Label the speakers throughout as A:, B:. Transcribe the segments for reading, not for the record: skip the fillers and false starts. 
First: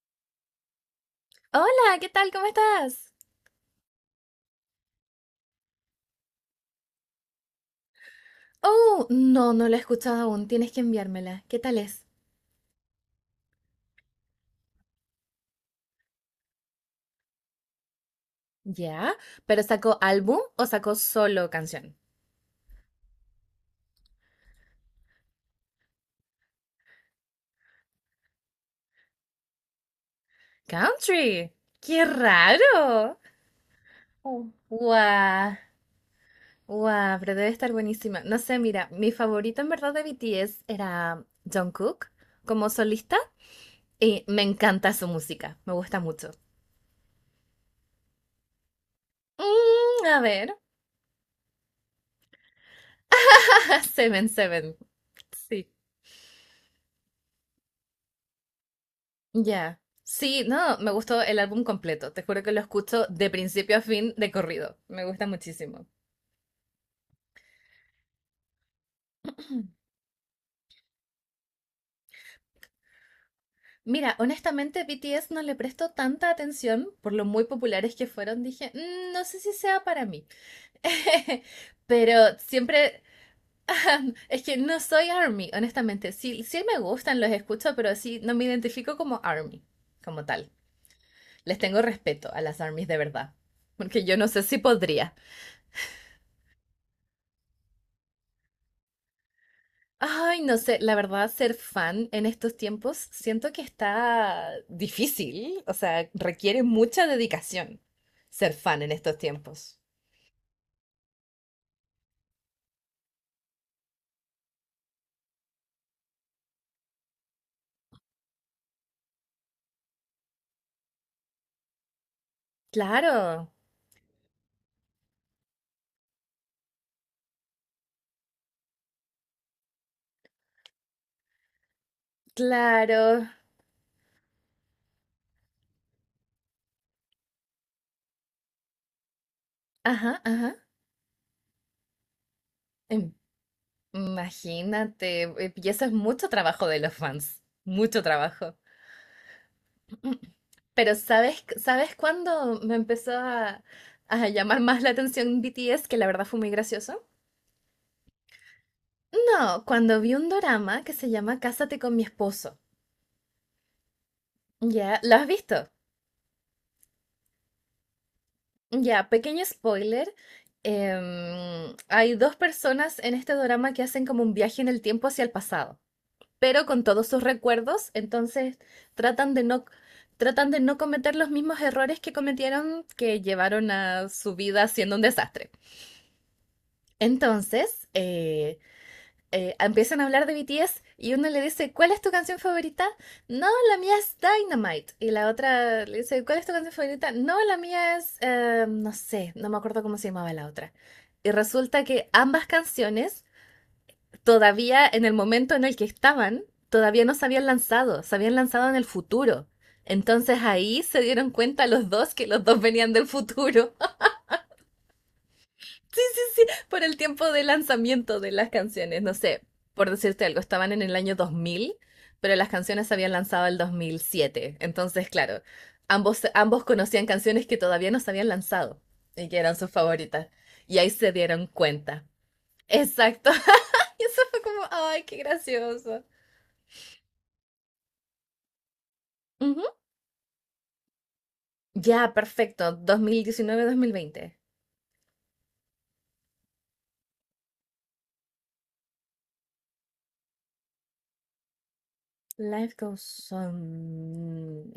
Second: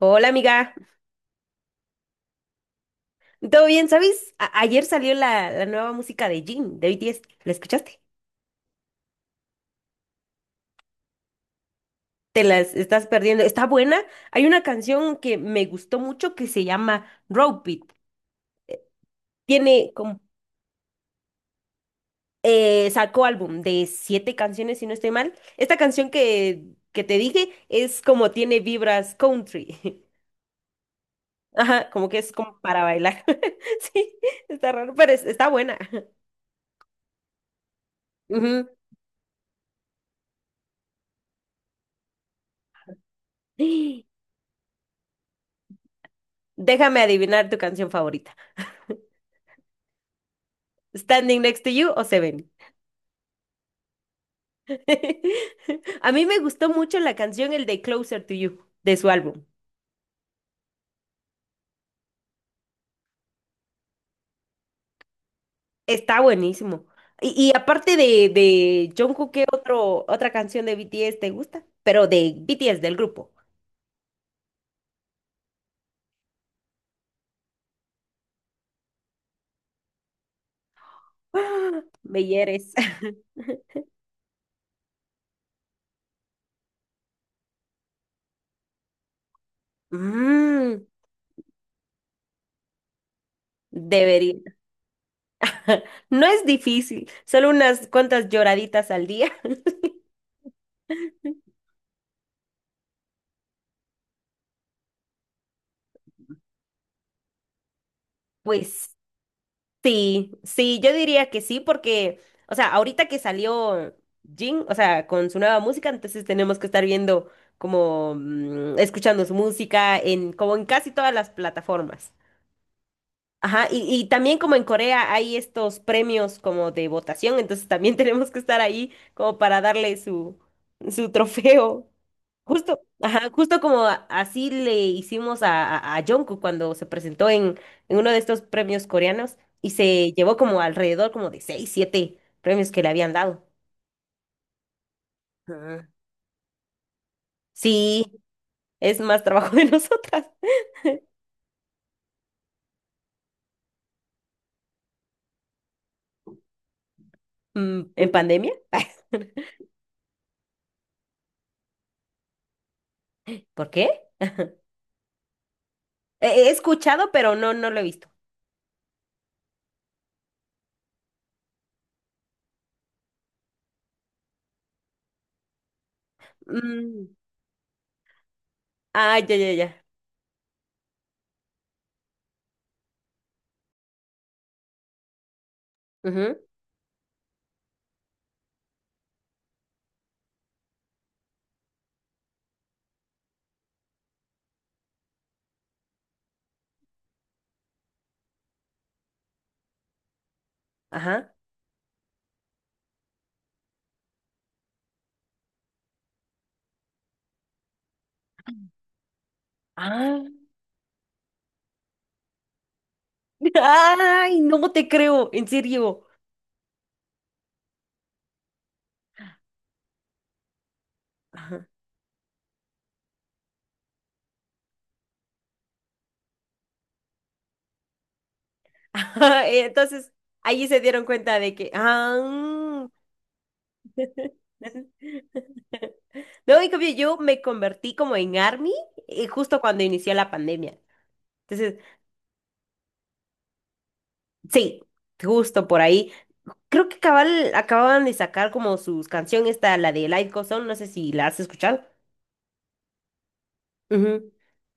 A: Hola amiga,
B: Hola, ¿qué tal? ¿Cómo estás?
A: ¿todo bien? ¿Sabes? Ayer salió la nueva música de Jin, de BTS. ¿La escuchaste?
B: Oh, no, no la he escuchado aún. Tienes que enviármela. ¿Qué tal es?
A: Te las estás perdiendo. Está buena. Hay una canción que me gustó mucho que se llama Rope It.
B: Ya, pero
A: Tiene
B: ¿sacó
A: como,
B: álbum o sacó solo canción?
A: sacó álbum de siete canciones, si no estoy mal. Esta canción que te dije es como tiene vibras country.
B: Country.
A: Ajá,
B: ¡Qué
A: como que es como para
B: raro!
A: bailar. Sí,
B: Oh.
A: está raro, pero está
B: Guau,
A: buena.
B: guau, pero debe estar buenísima. No sé,
A: Ujú.
B: mira, mi favorito en verdad de BTS era Jungkook como solista y me encanta su música, me gusta mucho.
A: Déjame adivinar tu canción favorita.
B: A ver,
A: Standing Next to You o Seven.
B: Seven Seven. Sí.
A: A mí me gustó mucho la canción El de Closer to You de su álbum.
B: Ya. Sí, no, me gustó el álbum completo. Te juro que lo escucho de principio a fin de corrido. Me gusta muchísimo.
A: Está buenísimo. Y aparte de Jungkook, ¿qué otra canción de BTS te gusta? Pero de BTS, del grupo.
B: Mira, honestamente, BTS no le presto tanta atención por lo muy populares que fueron. Dije, "Mm, no sé si sea para mí."
A: ¡Ah!
B: Pero
A: Me hieres.
B: siempre. Es que no soy ARMY, honestamente. Sí, sí me gustan, los escucho, pero sí no me identifico como ARMY, como tal.
A: Mm,
B: Les tengo respeto a las ARMYs de verdad. Porque yo no sé
A: Debería.
B: si podría.
A: No es difícil, solo unas cuantas lloraditas al día.
B: Ay, no sé, la verdad, ser fan en estos tiempos siento que está difícil, o sea, requiere mucha dedicación ser fan en
A: Pues
B: estos tiempos.
A: sí, sí, yo diría que sí, porque, o sea, ahorita que salió Jin, o sea, con su nueva música, entonces tenemos que estar viendo como, escuchando su música como en casi todas las plataformas.
B: Claro,
A: Ajá, y también como en Corea hay estos premios como de votación, entonces también tenemos que estar ahí como para darle su trofeo. Justo,
B: claro.
A: ajá, justo como así le hicimos a Jungkook cuando se presentó en uno de estos premios coreanos y se
B: Ajá,
A: llevó
B: ajá.
A: como alrededor como de seis, siete premios que le habían
B: Em-
A: dado.
B: Imagínate, y eso
A: Ah.
B: es mucho trabajo de los fans, mucho
A: Sí,
B: trabajo.
A: es más trabajo de
B: Mm,
A: nosotras.
B: Pero ¿sabes cuándo me empezó a llamar más la atención BTS, que la verdad fue muy gracioso?
A: ¿En pandemia?
B: No, cuando vi un dorama que se llama Cásate con mi esposo.
A: ¿Por qué?
B: Ya, ¿lo has visto?
A: He escuchado, pero no lo he visto.
B: Ya, pequeño spoiler. Hay dos personas en este drama que hacen como un viaje en el tiempo hacia el pasado, pero con todos
A: Mm,
B: sus recuerdos, entonces
A: ah,
B: tratan
A: ya,
B: de
A: ya,
B: no,
A: ya.
B: tratan de no cometer los mismos errores que cometieron que llevaron a su vida siendo un desastre.
A: Ujú.
B: Entonces, empiezan a hablar de BTS y uno le dice, ¿cuál es tu canción favorita? No, la mía es Dynamite. Y la otra le dice, ¿cuál es tu canción favorita? No, la mía es, no sé, no me acuerdo cómo se llamaba la otra. Y
A: Ajá.
B: resulta que ambas canciones, todavía en el momento en el que estaban, todavía no se habían lanzado, se habían lanzado en el futuro.
A: Ah.
B: Entonces ahí se dieron cuenta los dos que los dos venían del futuro.
A: Ay, no te creo, en serio.
B: Sí, por el tiempo de lanzamiento de las canciones. No sé, por decirte algo, estaban en el año 2000, pero las canciones se habían lanzado el 2007. Entonces, claro, ambos conocían canciones que todavía no se habían lanzado y que eran sus
A: Entonces,
B: favoritas.
A: allí
B: Y
A: se
B: ahí
A: dieron
B: se
A: cuenta
B: dieron
A: de que,
B: cuenta.
A: ah,
B: Exacto. Y eso fue como, ay, qué gracioso.
A: no, en cambio, yo me convertí como en ARMY justo
B: Ujú.
A: cuando inició la pandemia. Entonces,
B: Ya, perfecto. 2019-2020.
A: sí, justo por ahí. Creo que cabal acababan de sacar como sus canciones, esta, la de Light Goes On, no sé si la has escuchado.
B: Life Goes
A: Ujú.
B: On.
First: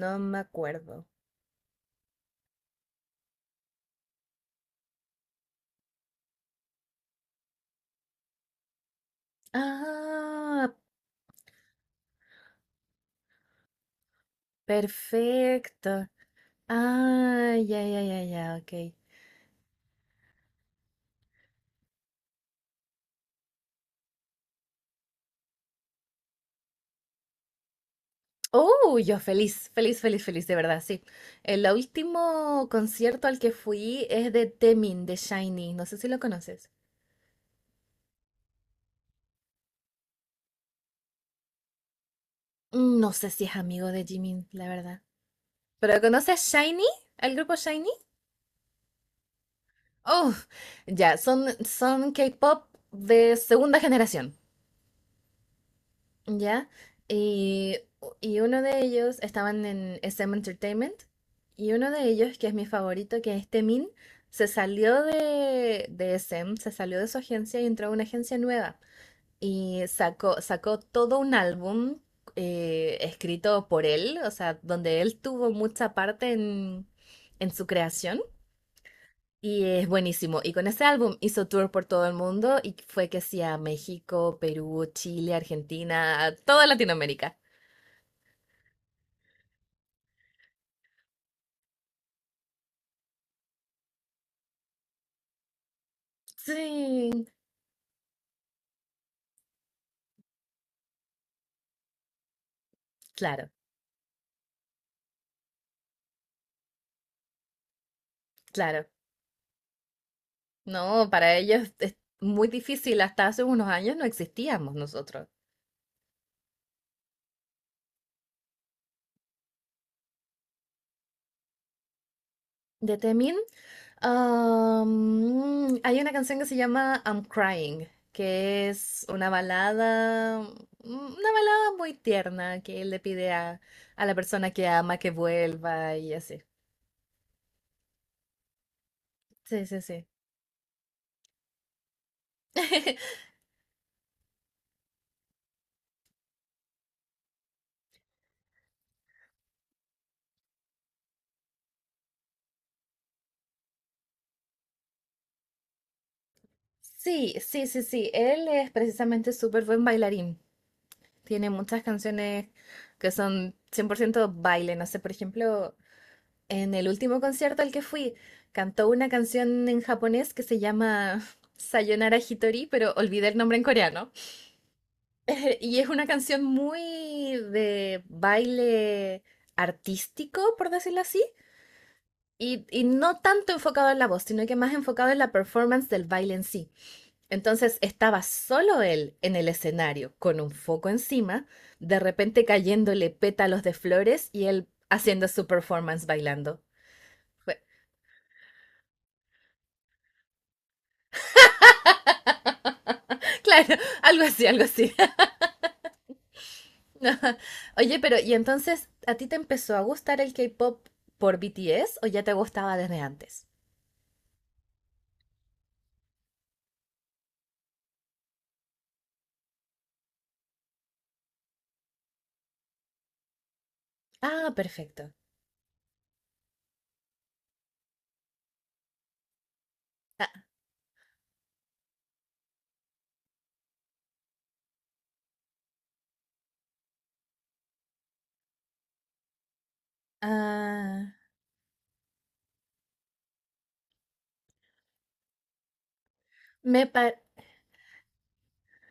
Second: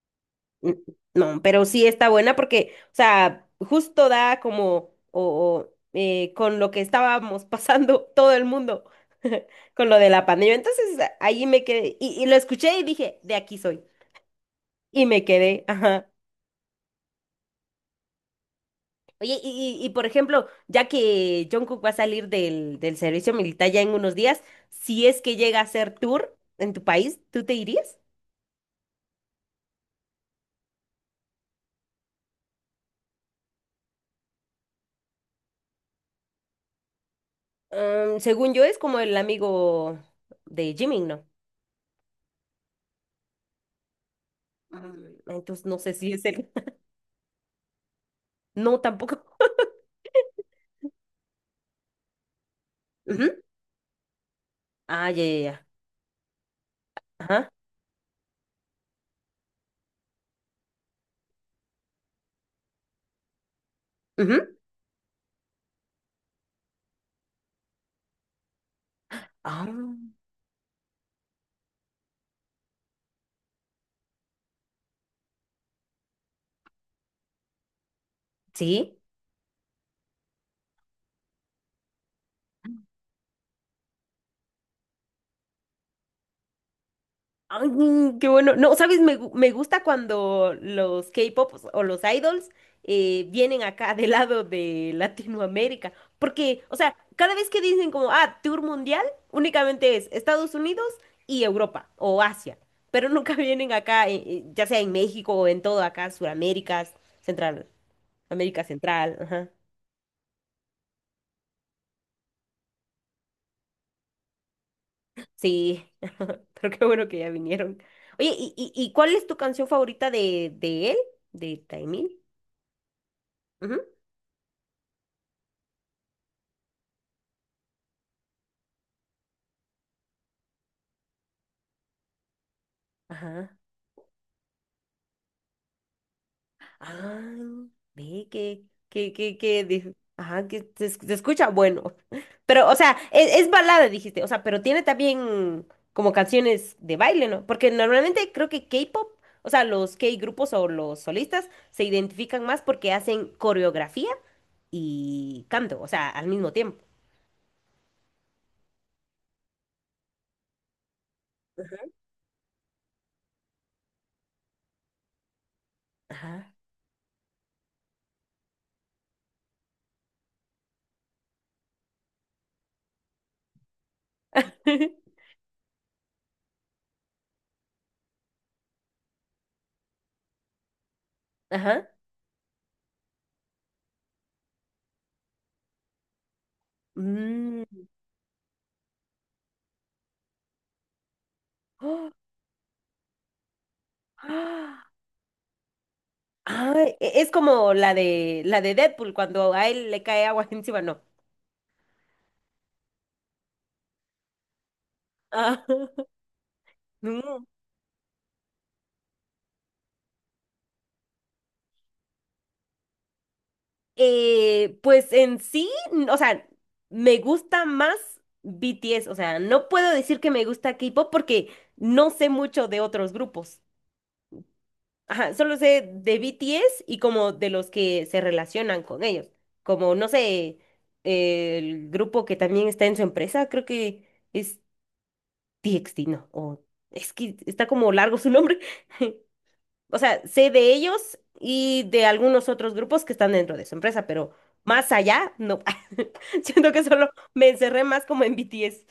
B: No me
A: Mm,
B: acuerdo.
A: no, pero sí está buena porque, o sea, justo da como, con lo que estábamos pasando todo el mundo, con lo de la pandemia.
B: Ah,
A: Entonces ahí me quedé, y lo escuché y dije, de aquí soy. Y me quedé,
B: perfecto.
A: ajá.
B: Ah, ya, ya, ya, ya, ok.
A: Oye, por ejemplo, ya que Jungkook va a salir del servicio militar ya en unos días, si es que llega a hacer tour en tu país, ¿tú te irías?
B: Oh, yo feliz, feliz, feliz, feliz, de verdad, sí. El último concierto al que fui es de Temin, de Shiny. No sé si lo conoces.
A: Según yo, es como el amigo de Jimin, ¿no?
B: No sé si es amigo de Jimin, la verdad.
A: Entonces no sé
B: ¿Pero
A: si es
B: conoces
A: él.
B: Shiny? ¿Al grupo Shiny?
A: No, tampoco.
B: Oh, ya, son K-pop de
A: Ujú.
B: segunda generación.
A: Ah, ya, ya, ya.
B: ¿Ya?
A: Ajá.
B: Y, y uno de ellos estaban en SM Entertainment y uno de ellos, que es mi favorito, que es Temin, se
A: Ujú.
B: salió de SM, se salió de su agencia y entró a una agencia nueva
A: Ah,
B: y sacó todo un álbum, escrito por él, o sea, donde él tuvo mucha parte en su creación.
A: sí.
B: Y es buenísimo. Y con ese álbum hizo tour por todo el mundo y fue que sí a México, Perú, Chile, Argentina, toda Latinoamérica.
A: Ay, qué bueno. No, ¿sabes? Me gusta cuando los K-pop o los idols vienen acá del lado de Latinoamérica. Porque, o sea,
B: Sí,
A: cada vez que dicen como, tour mundial, únicamente es Estados Unidos y Europa o Asia. Pero nunca
B: claro,
A: vienen acá, ya sea en México o en todo acá, Suraméricas, Central, América
B: claro.
A: Central. Ajá.
B: No, para ellos es muy difícil. Hasta hace unos años no existíamos nosotros.
A: Sí, pero qué bueno que ya vinieron. Oye, ¿y cuál es tu canción favorita de él? ¿De Taemin?
B: De Temin,
A: Ujú.
B: hay una canción que se llama I'm Crying, que es una balada, una balada muy tierna que él le pide
A: Ajá.
B: a la persona que ama que vuelva y así.
A: Ah, ve
B: Sí, sí, sí.
A: ajá, se escucha bueno. Pero, o sea, es balada, dijiste. O sea, pero tiene también como canciones de baile, ¿no? Porque normalmente creo que K-pop, o sea, los K-grupos o los solistas se identifican más porque hacen coreografía y canto, o sea, al mismo tiempo.
B: Sí, sí, sí, sí. Él es precisamente súper buen bailarín. Tiene muchas canciones que son 100% baile. No sé, por ejemplo,
A: Ajá.
B: en el último concierto al que fui, cantó una canción en japonés que se llama Sayonara Hitori, pero olvidé el nombre en coreano. Y es una canción muy de baile artístico, por decirlo así,
A: Ajá.
B: y no tanto enfocado en la voz, sino que más enfocado en la performance del baile en sí. Entonces
A: Mm.
B: estaba solo él en el escenario, con un foco encima, de
A: ¡Oh!
B: repente cayéndole pétalos de flores y él
A: ¡Ah!
B: haciendo su performance bailando.
A: Ay, es
B: Fue-
A: como la de Deadpool cuando a él le cae agua encima, no.
B: Claro, algo así, algo así.
A: Ah, no.
B: Oye, pero ¿y entonces a ti te empezó a gustar el K-pop por BTS o ya te gustaba desde antes?
A: Pues en sí, o sea, me gusta más BTS, o sea, no puedo decir que me gusta K-pop porque no sé mucho de otros grupos.
B: Ah, perfecto.
A: Ajá, solo sé de BTS y como de los que se relacionan con ellos, como no
B: Ah,
A: sé, el grupo que también está en su empresa, creo que es TXT, no. Es que está como largo su nombre. O sea, sé de
B: ah,
A: ellos y de algunos otros grupos que están dentro de su empresa, pero más allá, no. Siento que
B: me
A: solo
B: pa-
A: me encerré más como en BTS.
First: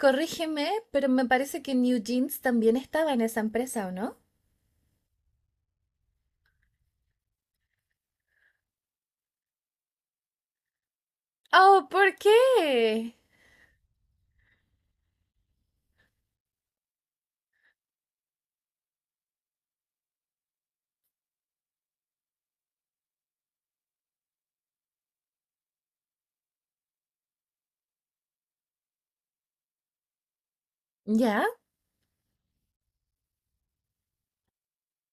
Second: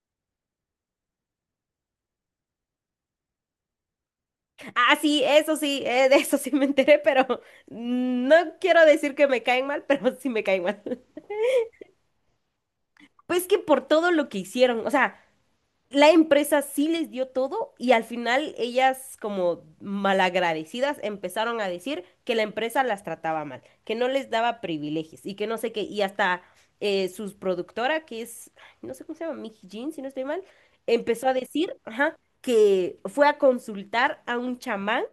B: corrígeme, pero me parece que New Jeans también estaba en esa empresa, ¿o no?
A: Ah, sí, eso sí, de eso sí me enteré, pero no quiero decir que me caen mal, pero sí me caen mal.
B: Oh, ¿por qué?
A: Pues que por todo lo que hicieron, o sea, la empresa sí les dio todo y al final ellas como malagradecidas empezaron a decir que la empresa las trataba mal, que no les daba privilegios y que no sé qué, y hasta sus productora, que es, ay, no sé cómo se llama, Mickey Jean, si no estoy mal, empezó a
B: ¿Ya?
A: decir, ajá, que fue a consultar a un chamán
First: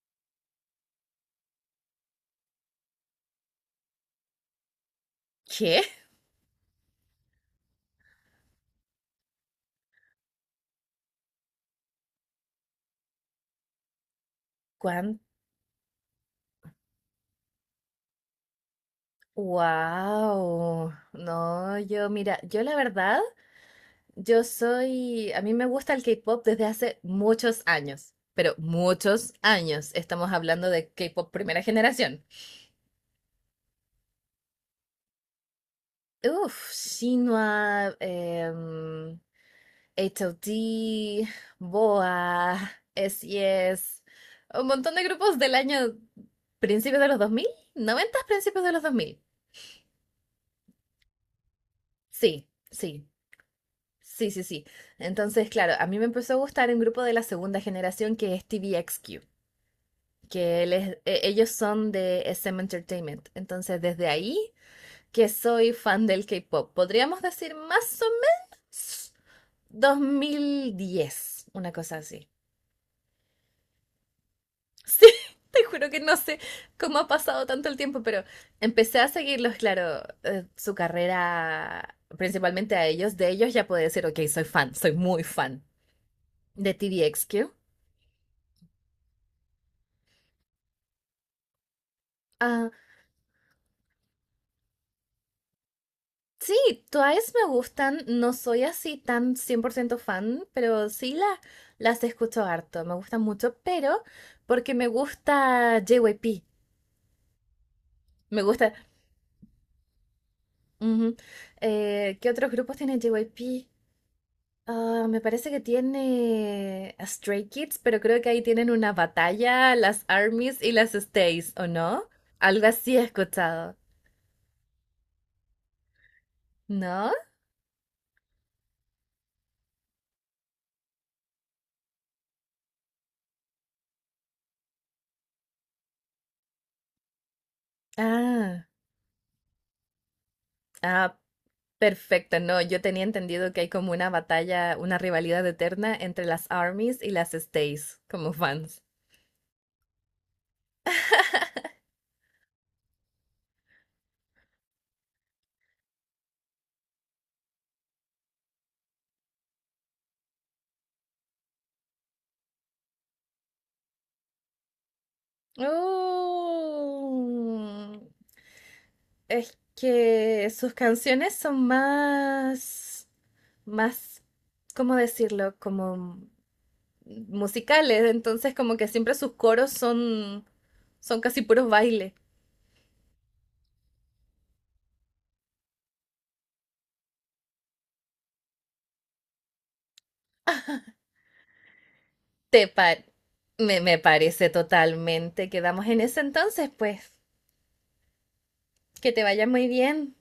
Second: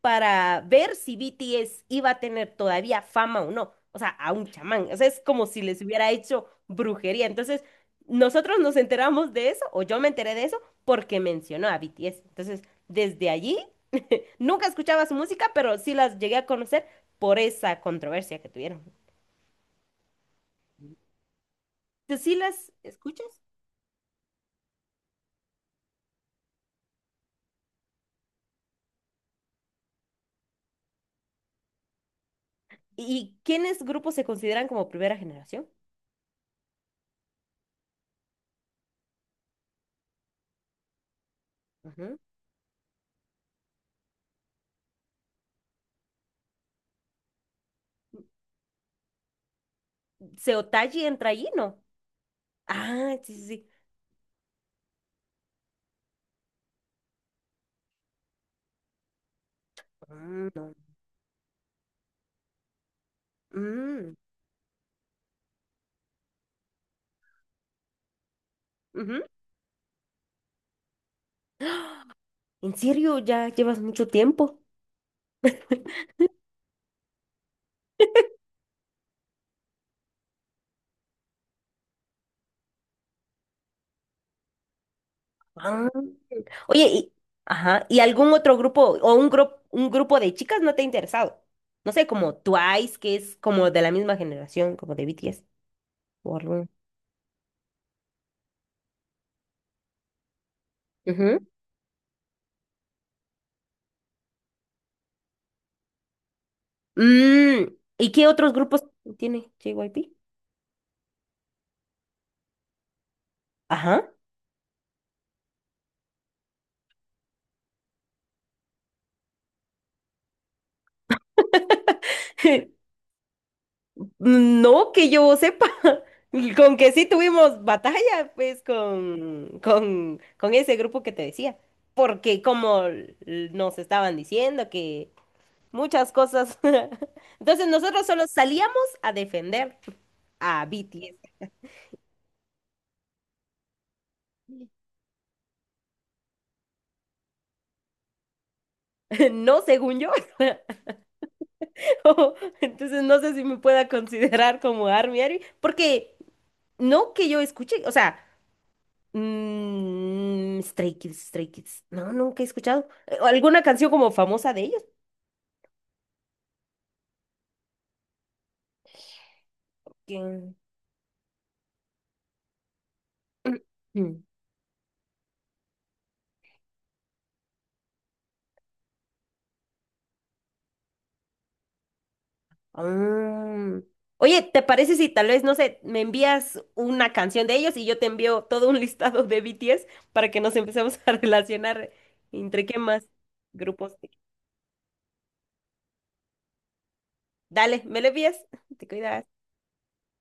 A: para ver si BTS iba a tener todavía fama o no. O sea, a un chamán. O sea, es como si les
B: ¿Qué?
A: hubiera hecho brujería. Entonces, nosotros nos enteramos de eso, o yo me enteré de eso, porque mencionó a BTS. Entonces, desde allí, nunca escuchaba su
B: ¿Cuán?
A: música, pero sí las llegué a conocer por esa controversia que tuvieron.
B: Wow. No, yo
A: ¿Tú sí
B: mira, yo
A: las
B: la verdad,
A: escuchas?
B: yo soy, a mí me gusta el K-pop desde hace muchos años, pero muchos años. Estamos hablando de K-pop primera generación.
A: ¿Y quiénes grupos se consideran como primera generación?
B: Uf, Shinhwa, HOT,
A: Ujú.
B: BoA, SES, un montón de grupos del año principios de los 2000, 90 principios de los 2000.
A: ¿Seotaji entra allí? No.
B: Sí, sí.
A: Ah, sí, sí, sí.
B: Sí, sí, sí. Entonces, claro, a mí me empezó a gustar un grupo de la segunda generación que es TVXQ,
A: Mm,
B: que
A: no.
B: ellos son de SM Entertainment. Entonces, desde
A: Mm,
B: ahí que soy fan del K-pop. Podríamos decir más o menos
A: ujú.
B: 2010, una cosa así.
A: ¿En serio? ¿Ya llevas mucho tiempo?
B: Sí, te juro que no sé cómo ha pasado tanto el tiempo, pero empecé a seguirlos, claro, su carrera principalmente a ellos. De ellos ya puedo decir, ok, soy fan, soy muy fan
A: Ah.
B: de
A: Oye, sí.
B: TVXQ.
A: Ajá, ¿y algún otro grupo o un grupo de chicas no te ha interesado? No sé, como Twice, que es como de la misma generación, como de BTS o algo.
B: Sí, Twice me gustan, no soy así tan 100% fan, pero sí
A: Ujú.
B: las escucho harto, me gustan mucho, pero porque me gusta JYP,
A: Mm, ¿Y qué
B: me
A: otros
B: gusta.
A: grupos tiene JYP?
B: Ujú. ¿Qué otros grupos tiene JYP?
A: Ajá.
B: Ah, me parece que tiene a Stray Kids, pero creo que ahí tienen una batalla, las ARMYs y las Stays, ¿o no? Algo así he escuchado,
A: No que yo sepa. Con que sí
B: ¿no?
A: tuvimos batalla, pues, con ese grupo que te decía. Porque como nos estaban diciendo que muchas cosas. Entonces nosotros solo
B: Ah,
A: salíamos a defender a
B: ah.
A: BTS.
B: Perfecto, no, yo tenía entendido que hay como una batalla, una rivalidad eterna entre las armies y las stays como fans.
A: No según yo. Oh, entonces no sé si me pueda considerar como ARMY ARMY, porque no que yo escuche, o sea, Stray Kids, Stray Kids. No, nunca he escuchado. ¿Alguna canción como famosa de ellos?
B: Oh, es que
A: Que-
B: sus canciones son más, más, ¿cómo decirlo? Como musicales, entonces como que siempre sus coros son, casi puros bailes.
A: Mm. Oye, ¿te parece si tal vez, no sé, me envías una canción de ellos y yo te envío todo un listado de BTS para que nos empecemos a relacionar entre
B: Te
A: qué
B: pa-
A: más
B: me,
A: grupos?
B: me parece totalmente. Quedamos en ese entonces, pues,
A: Dale, me lo envías, te
B: que te
A: cuidas.
B: vaya muy bien.